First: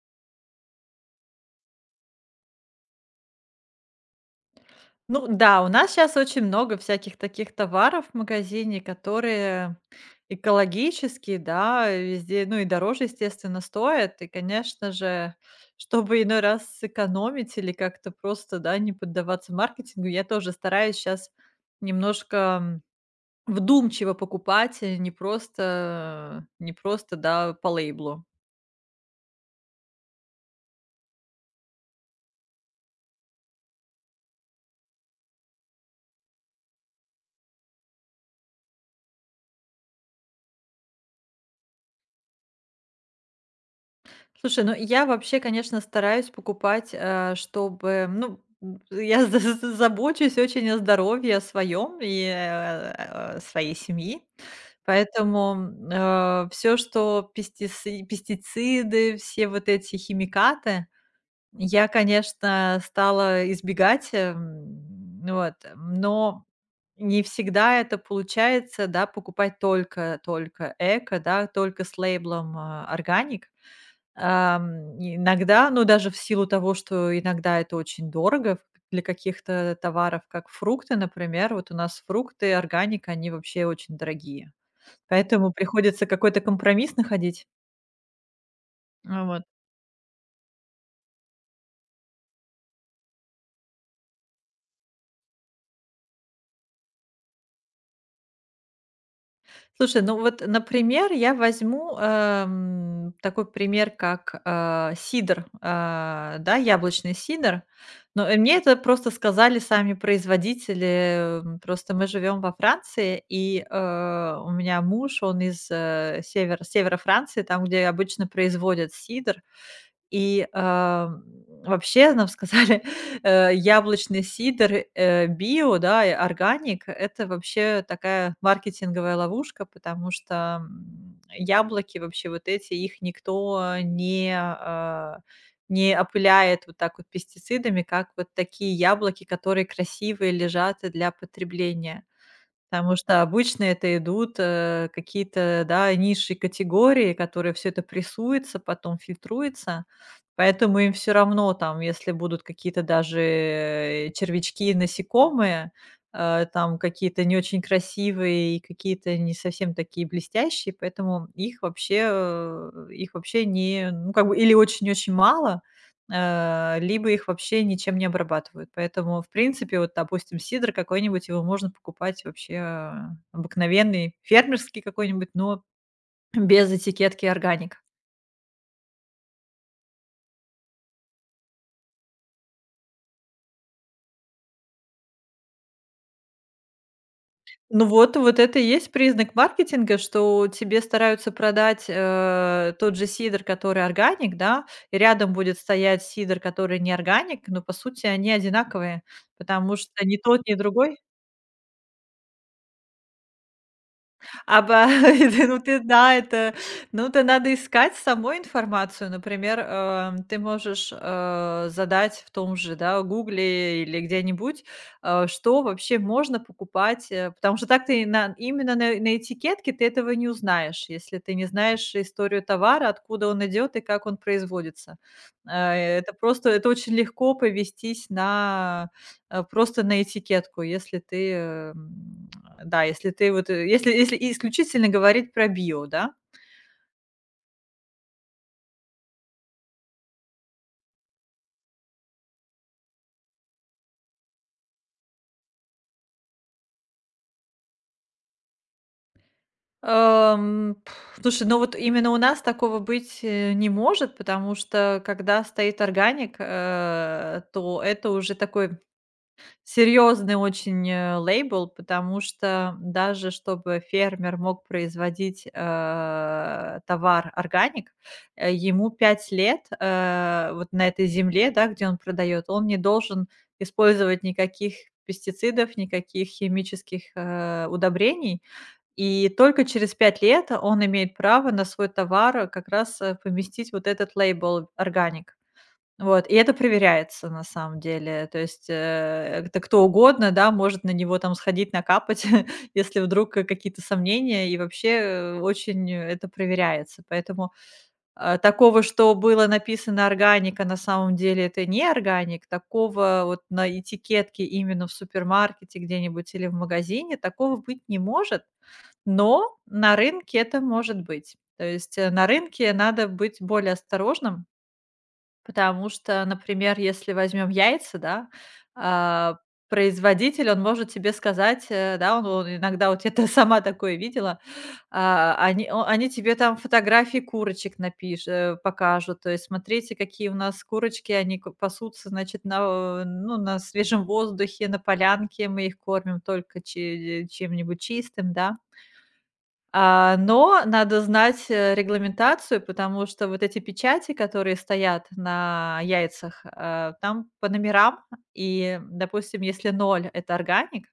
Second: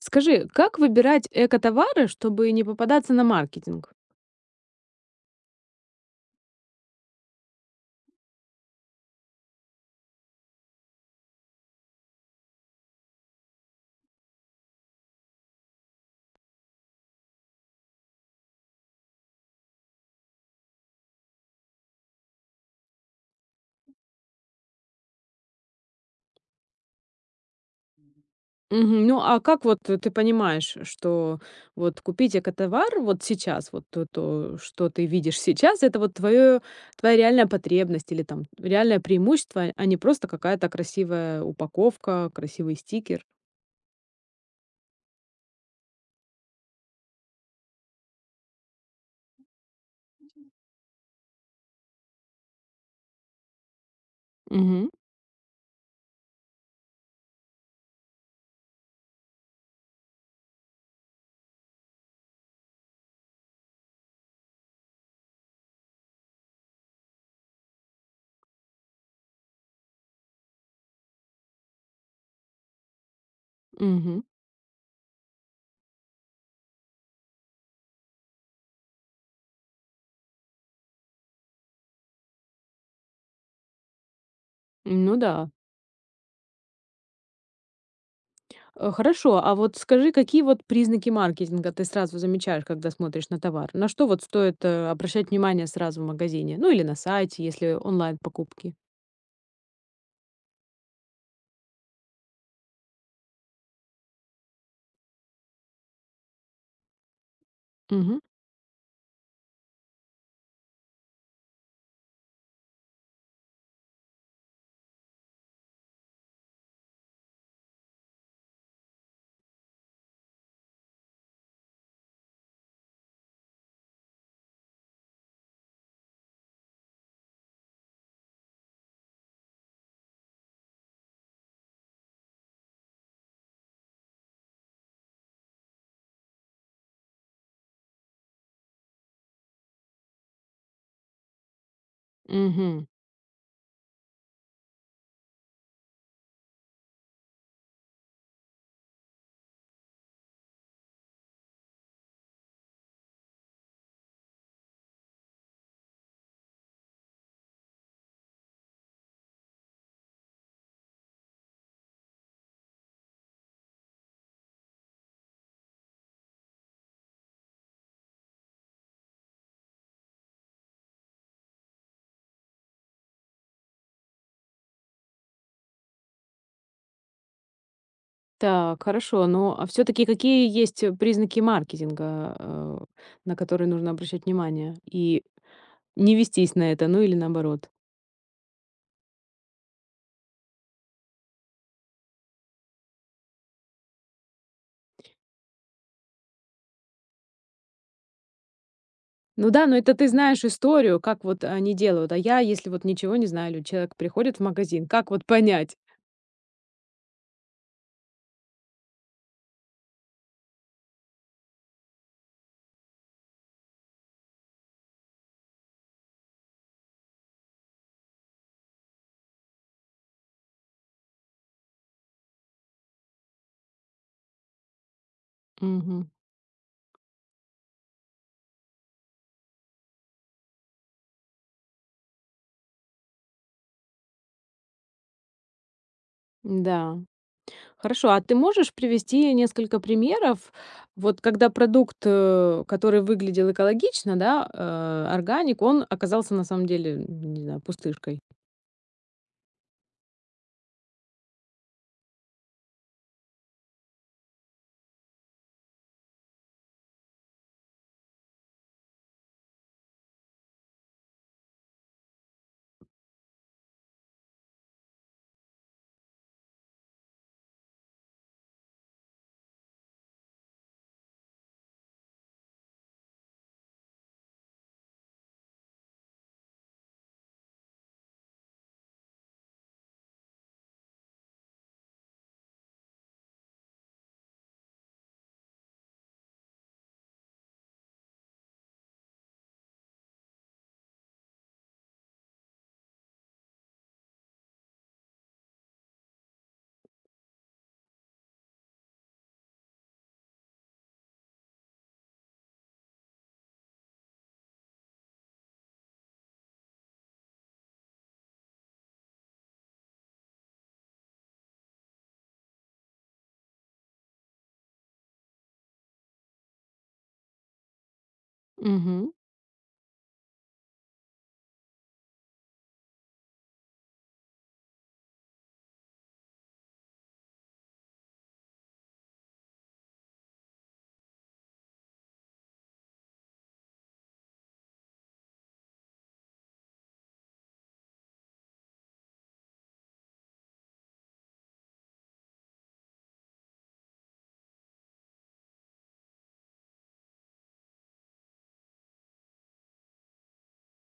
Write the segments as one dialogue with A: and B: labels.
A: Скажи, как выбирать экотовары, чтобы не попадаться на маркетинг?
B: Ну да, у нас сейчас очень много всяких таких товаров в магазине, которые экологические, да, везде, ну и дороже, естественно, стоят. И, конечно же, чтобы иной раз сэкономить или как-то просто, да, не поддаваться маркетингу, я тоже стараюсь сейчас немножко, вдумчиво покупать, не просто, да, по лейблу.
A: Мгм. Ну, а как вот ты понимаешь, что вот купить экотовар вот сейчас, вот что ты видишь сейчас, это вот твое, твоя реальная потребность или там реальное преимущество, а не просто какая-то красивая упаковка, красивый стикер?
B: Слушай, ну я вообще, конечно, стараюсь покупать, чтобы, ну, я забочусь очень о здоровье своем и своей семьи,
A: Угу.
B: поэтому все, что пестициды, все вот эти химикаты, я, конечно, стала избегать, вот, но не всегда это получается, да, покупать только эко, да, только с лейблом органик.
A: Мгм.
B: Иногда, ну, даже в силу того, что иногда это очень дорого для каких-то товаров, как фрукты, например. Вот у нас фрукты, органика, они вообще очень дорогие.
A: Ну да.
B: Поэтому приходится какой-то компромисс находить.
A: Хорошо,
B: Вот.
A: а вот скажи, какие вот признаки маркетинга ты сразу замечаешь, когда смотришь на товар? На что вот стоит, обращать внимание сразу в магазине? Ну, или на сайте, если онлайн-покупки?
B: Слушай, ну вот, например, я возьму, такой пример, как, сидр, яблочный сидр.
A: Мгм.
B: Но, мне это просто сказали сами производители. Просто мы живем во Франции, и, у меня муж, он из, севера Франции, там, где обычно производят сидр. И, вообще нам сказали, яблочный сидр, био, да, и органик — это вообще такая маркетинговая ловушка, потому что, яблоки вообще вот эти, их никто не опыляет вот так вот пестицидами, как вот такие яблоки, которые красивые, лежат для потребления.
A: Мгм.
B: Потому что обычно это идут, какие-то, да, низшие категории, которые все это прессуется, потом фильтруется. Поэтому им все равно, там, если будут какие-то даже, червячки и насекомые, там какие-то не очень красивые и какие-то не совсем такие блестящие, поэтому их вообще, их вообще не, ну, как бы, или очень-очень мало, либо их вообще ничем не обрабатывают. Поэтому, в принципе, вот, допустим, сидр какой-нибудь, его можно покупать вообще, обыкновенный, фермерский какой-нибудь, но без этикетки органик.
A: Так, хорошо. Но а всё-таки какие есть, признаки маркетинга, на которые нужно обращать внимание? И не вестись на это, ну, или наоборот?
B: Ну вот, вот это и есть признак маркетинга, что тебе стараются продать, тот же сидр, который органик, да, и рядом будет стоять сидр, который не органик, но по сути они одинаковые,
A: Ну да,
B: потому
A: но это
B: что
A: ты
B: ни
A: знаешь
B: тот, ни другой.
A: историю, как вот они делают. А я, если вот ничего не знаю, или человек приходит в
B: Аба
A: магазин, как вот
B: Ну
A: понять?
B: ты, да, это, ну, то надо искать самой информацию. Например, ты можешь, задать в том же, да, «Гугле» или где-нибудь, что вообще можно покупать, потому что так ты на, именно на этикетке ты этого не узнаешь, если ты не знаешь историю товара, откуда он идет и как он производится. Э,
A: Мгм.
B: это просто, это очень легко повестись на, просто на этикетку, если ты, да, если ты вот, если исключительно говорить про био, да?
A: Да. Хорошо, а ты можешь привести несколько примеров, вот когда продукт, который выглядел экологично, да, органик, он оказался на самом деле, м, не знаю, пустышкой?
B: Слушай, ну вот именно у нас такого быть, не может, потому что когда стоит органик, то это уже такой серьезный очень, лейбл, потому что даже чтобы фермер мог производить, товар органик, ему 5 лет, вот на этой земле, да, где он продает, он не должен использовать никаких пестицидов, никаких химических, удобрений. И только через 5 лет он имеет право на свой товар, как раз, поместить вот этот лейбл «органик». Вот, и это проверяется на самом деле. То есть, это кто угодно, да, может на него там сходить, накапать, если вдруг какие-то сомнения, и вообще, очень, это проверяется. Поэтому, такого, что было написано органика, на самом деле это не органик, такого вот на этикетке именно в супермаркете где-нибудь или в магазине, такого быть не может, но на рынке это может быть. То есть, на рынке надо быть более осторожным. Потому что, например, если возьмем яйца, да,
A: Угу,
B: а, производитель, он может тебе сказать, да, он иногда — вот я сама такое видела — они тебе там фотографии курочек покажут, то есть: «Смотрите, какие у нас курочки, они ко пасутся, значит, на, ну, на свежем воздухе, на полянке, мы их кормим только чем-нибудь чистым», да. Но надо знать, регламентацию, потому что вот эти печати, которые стоят на яйцах, там по номерам. И, допустим, если ноль — это органик,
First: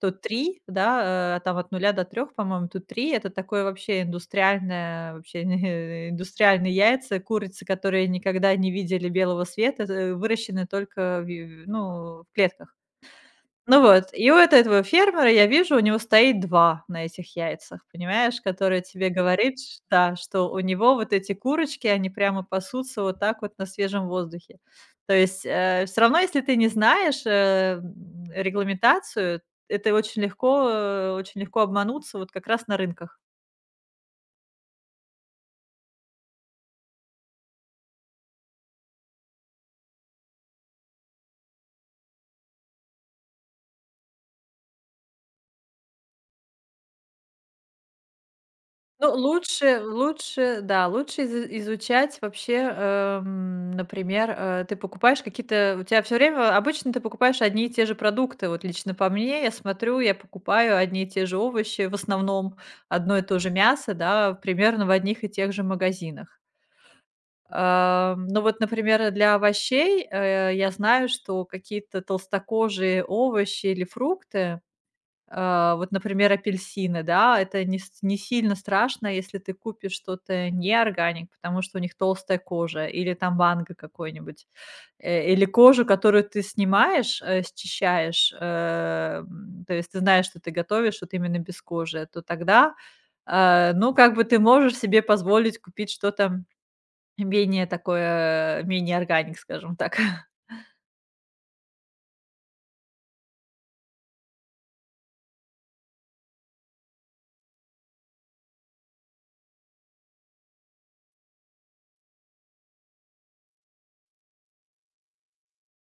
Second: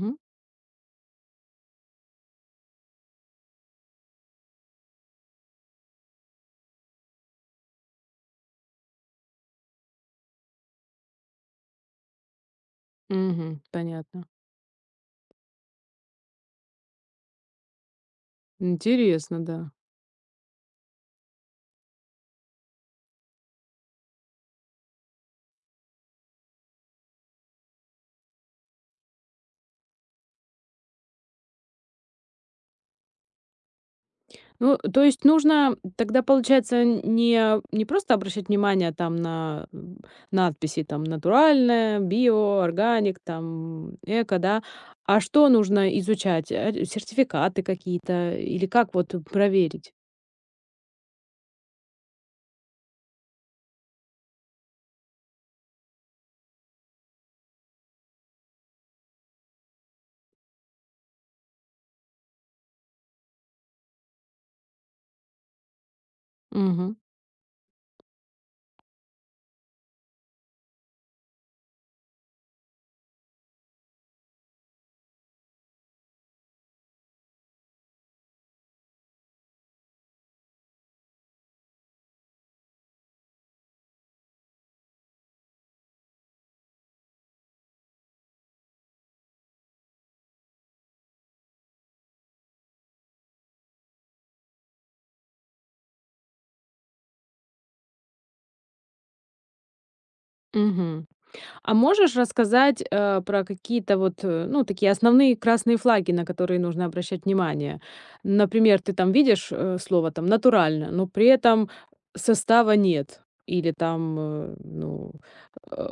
B: то три, да, там от нуля до трех, по-моему, тут три — это такое вообще индустриальное вообще индустриальные яйца, курицы, которые никогда не видели белого света, выращены только в, ну, в клетках.
A: угу.
B: Ну вот,
A: Понятно.
B: и у эт этого фермера, я вижу, у него стоит два на этих яйцах, понимаешь, которые тебе
A: Интересно,
B: говорит,
A: да.
B: ш да, что у него вот эти курочки, они прямо пасутся вот так вот на свежем воздухе. То есть, все равно, если ты не знаешь, регламентацию, это очень легко, очень легко обмануться вот как раз на рынках.
A: Ну, то есть нужно тогда, получается, не просто обращать внимание там на надписи там натуральное, био, органик, там эко, да, а что нужно изучать? Сертификаты какие-то или как
B: Ну,
A: вот
B: лучше
A: проверить?
B: лучше, да, лучше изучать вообще, например, ты покупаешь какие-то, у тебя все время обычно ты покупаешь одни и те же продукты. Вот лично по мне, я смотрю, я покупаю одни и те же овощи, в основном одно и то же мясо, да, примерно в одних и тех же магазинах.
A: Угу.
B: Но вот, например, для овощей, я знаю, что какие-то толстокожие овощи или фрукты, вот, например, апельсины, да, это не сильно страшно, если ты купишь что-то не органик, потому что у них толстая кожа, или там манго какой-нибудь, или кожу, которую ты снимаешь, счищаешь, то есть ты знаешь, что ты готовишь вот именно без кожи, то тогда, ну, как бы, ты можешь себе позволить купить что-то менее такое, менее органик, скажем так.
A: А можешь рассказать, про какие-то вот, ну, такие основные красные флаги, на которые нужно обращать внимание? Например, ты там видишь, слово там "натурально", но при этом состава нет. Или там, ну, э,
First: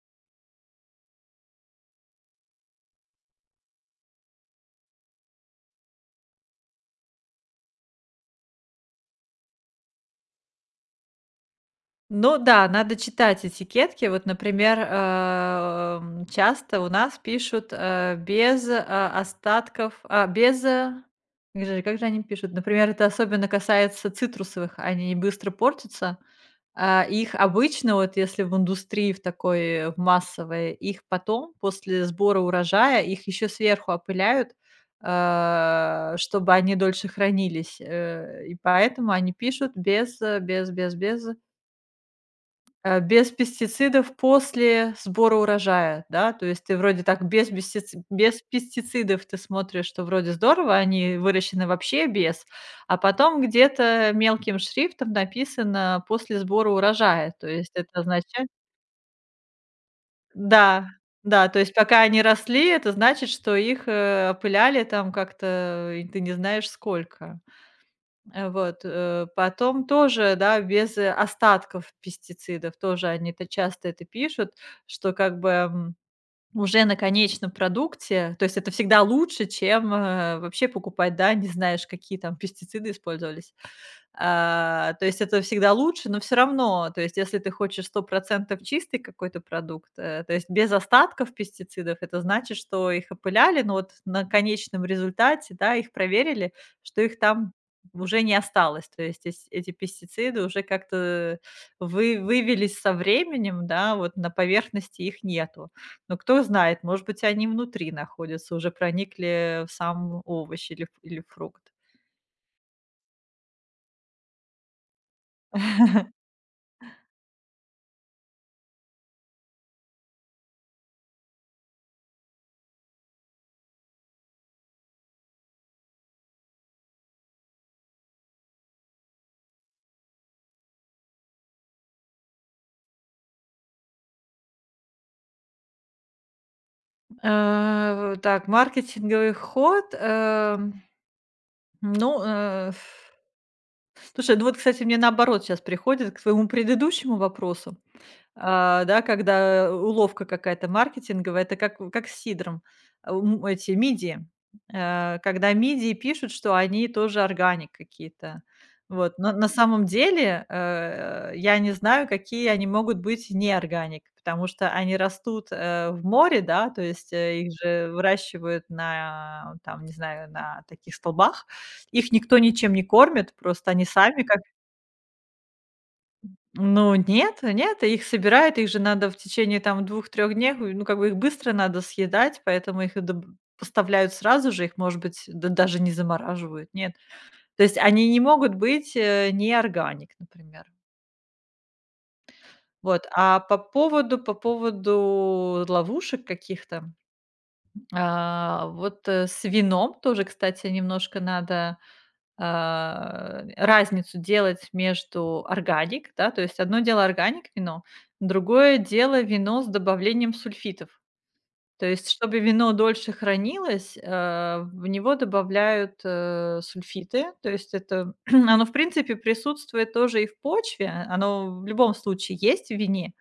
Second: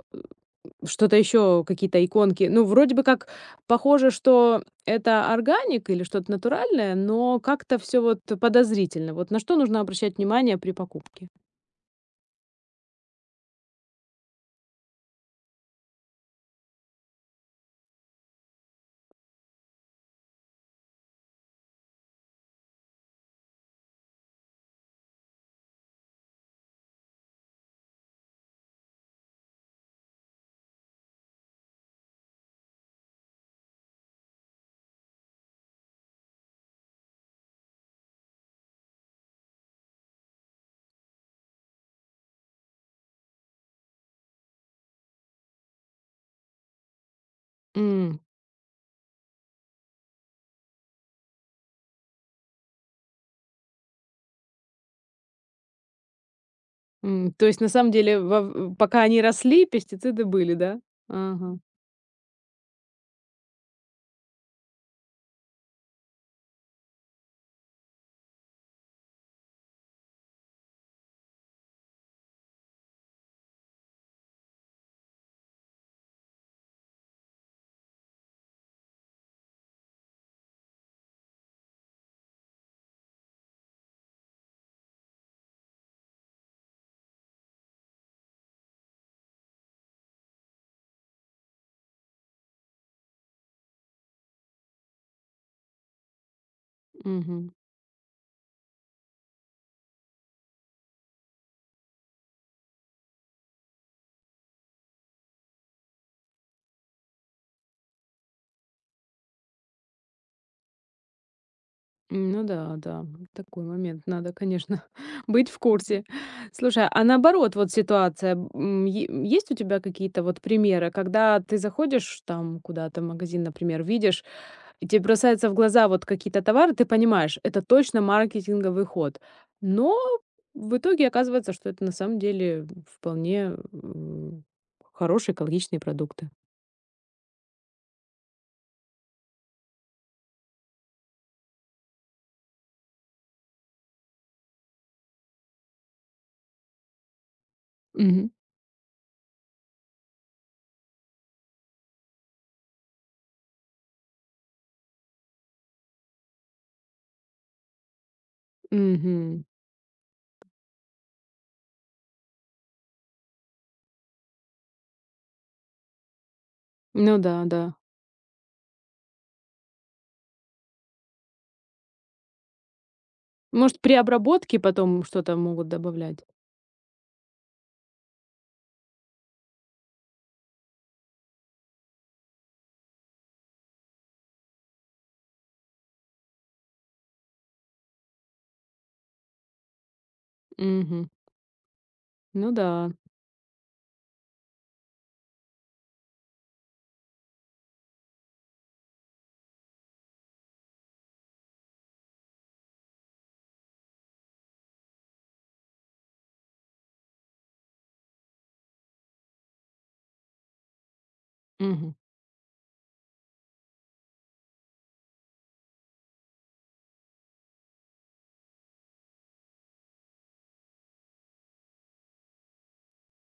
A: что-то еще, какие-то иконки. Ну, вроде бы как похоже, что это органик или что-то натуральное, но как-то все вот подозрительно. Вот на что нужно обращать внимание при покупке?
B: Ну да, надо читать этикетки. Вот, например, часто у нас пишут, без, остатков, без, как же они пишут? Например, это особенно касается цитрусовых, они быстро портятся. Их обычно, вот если в индустрии в такой, в массовой, их потом, после сбора урожая, их еще сверху опыляют, чтобы они дольше хранились. И поэтому они пишут без, без пестицидов после сбора урожая, да? То есть ты вроде так без пестици без пестицидов ты смотришь, что вроде здорово, они выращены вообще без, а потом где-то мелким шрифтом написано «после сбора урожая». То
A: То есть, на
B: есть
A: самом
B: это
A: деле,
B: означает.
A: во пока они росли, пестициды были, да?
B: Да, да, то
A: Ага,
B: есть пока они росли, это значит, что их, опыляли там как-то, и ты не знаешь сколько. Вот, потом тоже, да, без, остатков пестицидов, тоже они, это часто это пишут, что как бы, уже на конечном продукте, то есть это всегда лучше, чем, вообще покупать, да, не знаешь, какие там пестициды использовались. То есть это всегда лучше, но все равно, то есть если ты хочешь 100% чистый какой-то продукт, то есть без остатков пестицидов, это значит, что их опыляли, но вот на конечном результате, да, их проверили, что их
A: мгм.
B: там уже не осталось. То есть эс эти пестициды уже как-то вы вывелись со временем, да, вот на поверхности их нету. Но кто знает, может быть, они внутри находятся, уже проникли в сам овощ или ф или фрукт.
A: М, ну да, да, такой момент. Надо, конечно, быть в курсе. Слушай, а наоборот, вот ситуация, м, е есть у тебя какие-то вот примеры, когда ты заходишь там куда-то в магазин, например, видишь, и тебе бросаются в глаза вот какие-то товары, ты понимаешь, это точно маркетинговый ход. Но в итоге оказывается, что это на самом деле вполне, м, хорошие экологичные продукты.
B: Так, маркетинговый ход, ну, слушай, ну вот, кстати, мне наоборот сейчас приходит к твоему предыдущему вопросу.
A: Мгм.
B: Да, когда уловка какая-то маркетинговая, это как с сидром, эти мидии. Когда мидии пишут, что они тоже органик какие-то. Вот, но
A: Мгм.
B: на самом деле, я не знаю, какие они могут быть не органик, потому что они растут, в море, да, то есть,
A: Ну да,
B: их
A: да.
B: же выращивают на, там, не знаю, на таких столбах. Их никто ничем не кормит, просто
A: Может,
B: они
A: при
B: сами как.
A: обработке потом что-то могут добавлять?
B: Ну нет, нет, их собирают, их же надо в течение там 2–3 дней, ну как бы их быстро надо съедать, поэтому их и доб поставляют сразу же, их, может быть, да даже не замораживают, нет. То есть они не могут быть, не органик, например.
A: Мгм. Ну да.
B: Вот, а по поводу ловушек каких-то, вот, с вином тоже, кстати, немножко надо, разницу делать между органик, да, то есть одно дело органик вино, другое дело вино с добавлением сульфитов. То
A: Мгм.
B: есть, чтобы вино дольше хранилось, в него добавляют, сульфиты. То есть это оно, в принципе, присутствует тоже и в почве. Оно в любом случае есть в вине.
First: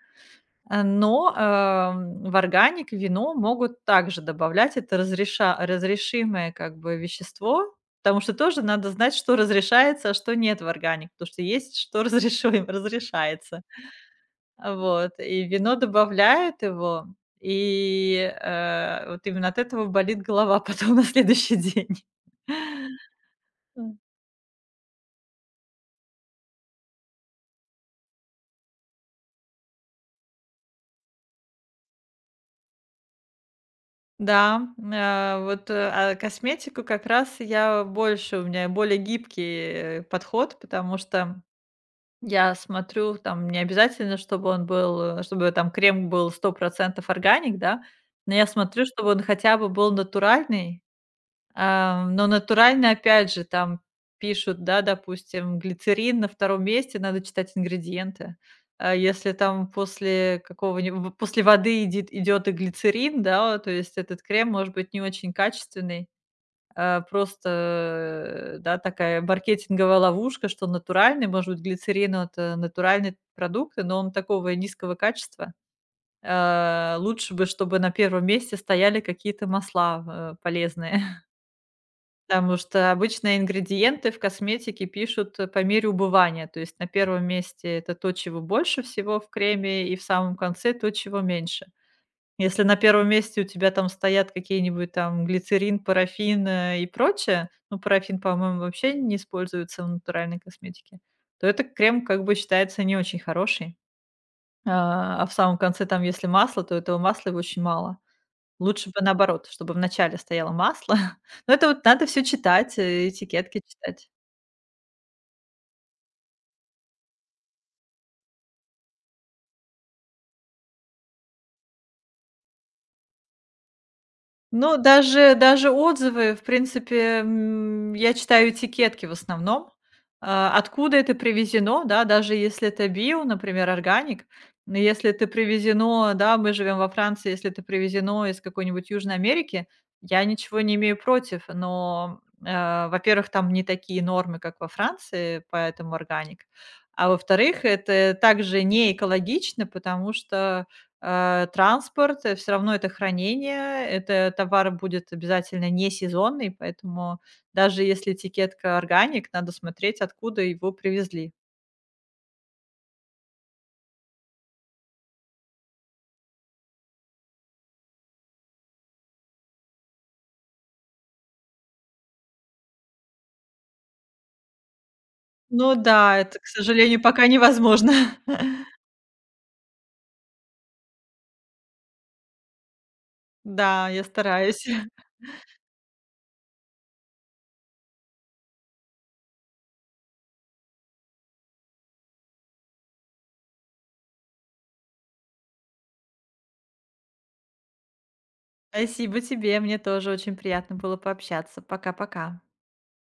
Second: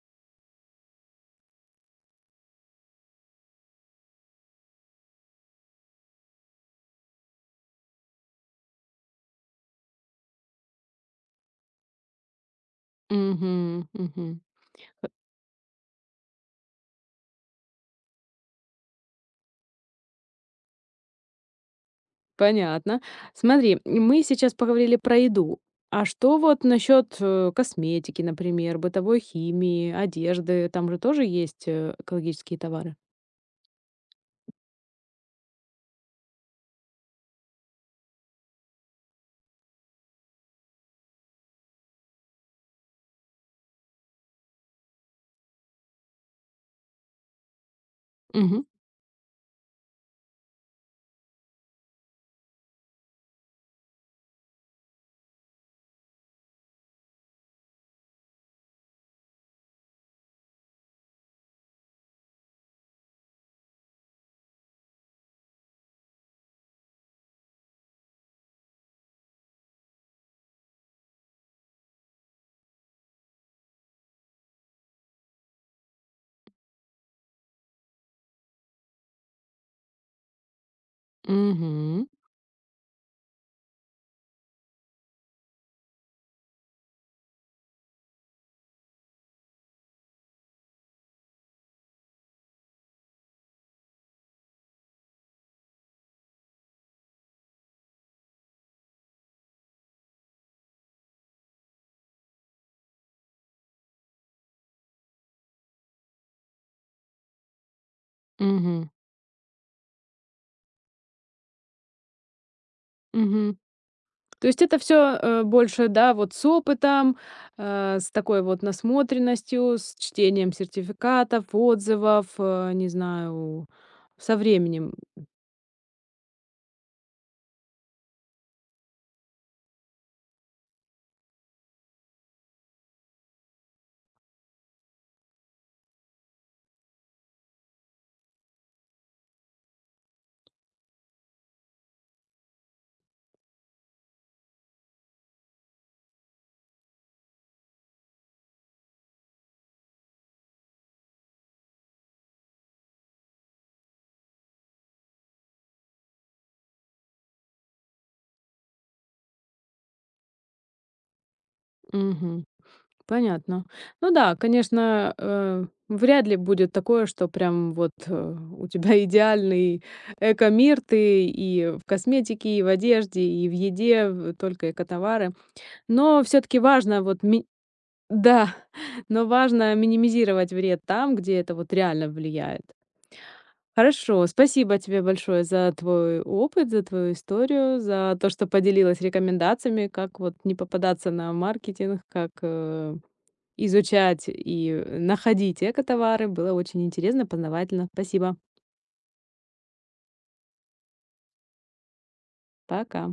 B: Но, в органик вино могут также добавлять. Это разреша разрешимое, как бы, вещество, потому что тоже надо знать, что разрешается, а что нет в органик, потому что есть, что разрешуем разрешается.
A: Мгм. Мгм.
B: Вот, и вино добавляют его, и, вот именно от этого болит голова потом на следующий день.
A: Понятно. Смотри,
B: М.
A: мы сейчас поговорили про еду. А что вот насчет косметики, например, бытовой химии, одежды? Там же тоже есть экологические товары.
B: Да, а косметику как раз, я больше, у меня более гибкий подход, потому что я смотрю, там не обязательно, чтобы он был, чтобы там крем был 100% органик, да, но я
A: Угу,
B: смотрю, чтобы он хотя бы был натуральный. Но натуральный, опять же, там пишут, да, допустим, глицерин на втором месте, надо читать ингредиенты. А если там после какого-нибудь, после воды идет и глицерин, да, то есть этот крем может быть не очень качественный. Просто, да, такая маркетинговая ловушка, что натуральный, может быть, глицерин — это натуральный продукт, но он такого низкого качества. Лучше бы, чтобы на первом месте стояли какие-то масла, полезные,
A: угу,
B: потому что обычно ингредиенты в косметике пишут, по мере убывания. То есть на первом месте — это то, чего больше всего в креме, и в самом конце — то, чего меньше. Если на первом месте у тебя там стоят какие-нибудь там глицерин, парафин, и прочее, ну, парафин, по-моему, вообще не используется в натуральной косметике, то этот крем как бы считается не очень хороший. А в самом конце там, если масло, то этого масла его очень мало.
A: угу.
B: Лучше бы наоборот, чтобы в начале стояло масло. Но это вот надо все читать,
A: Мгм.
B: этикетки читать.
A: То есть это все больше, да, вот с опытом, с такой вот насмотренностью, с чтением сертификатов, отзывов, не знаю, со
B: Ну,
A: временем.
B: даже отзывы, в принципе, я читаю этикетки в основном. Откуда это привезено, да, даже если это био, например, органик, но если это привезено, да — мы живем во Франции — если это привезено из какой-нибудь Южной Америки, я ничего не имею против, но, во-первых, там не такие нормы, как во Франции, поэтому органик, а во-вторых, это также не экологично, потому что, транспорт, все равно это хранение, это товар будет обязательно не сезонный, поэтому даже если этикетка органик, надо смотреть, откуда его привезли.
A: Мгм. Понятно. Ну да, конечно, вряд ли будет такое, что прям вот, у тебя идеальный эко-мир. Ты и в косметике, и в одежде, и в еде, в только экотовары.
B: Ну да,
A: Но
B: это,
A: все
B: к
A: таки
B: сожалению,
A: важно вот.
B: пока невозможно.
A: Да, но важно минимизировать вред там, где это вот реально влияет.
B: Да, я
A: Хорошо,
B: стараюсь.
A: спасибо тебе большое за твой опыт, за твою историю, за то, что поделилась рекомендациями, как вот не попадаться на маркетинг, как изучать и находить экотовары. Было очень интересно, познавательно. Спасибо.
B: Спасибо тебе, мне тоже очень приятно было пообщаться. Пока-пока.
A: Пока.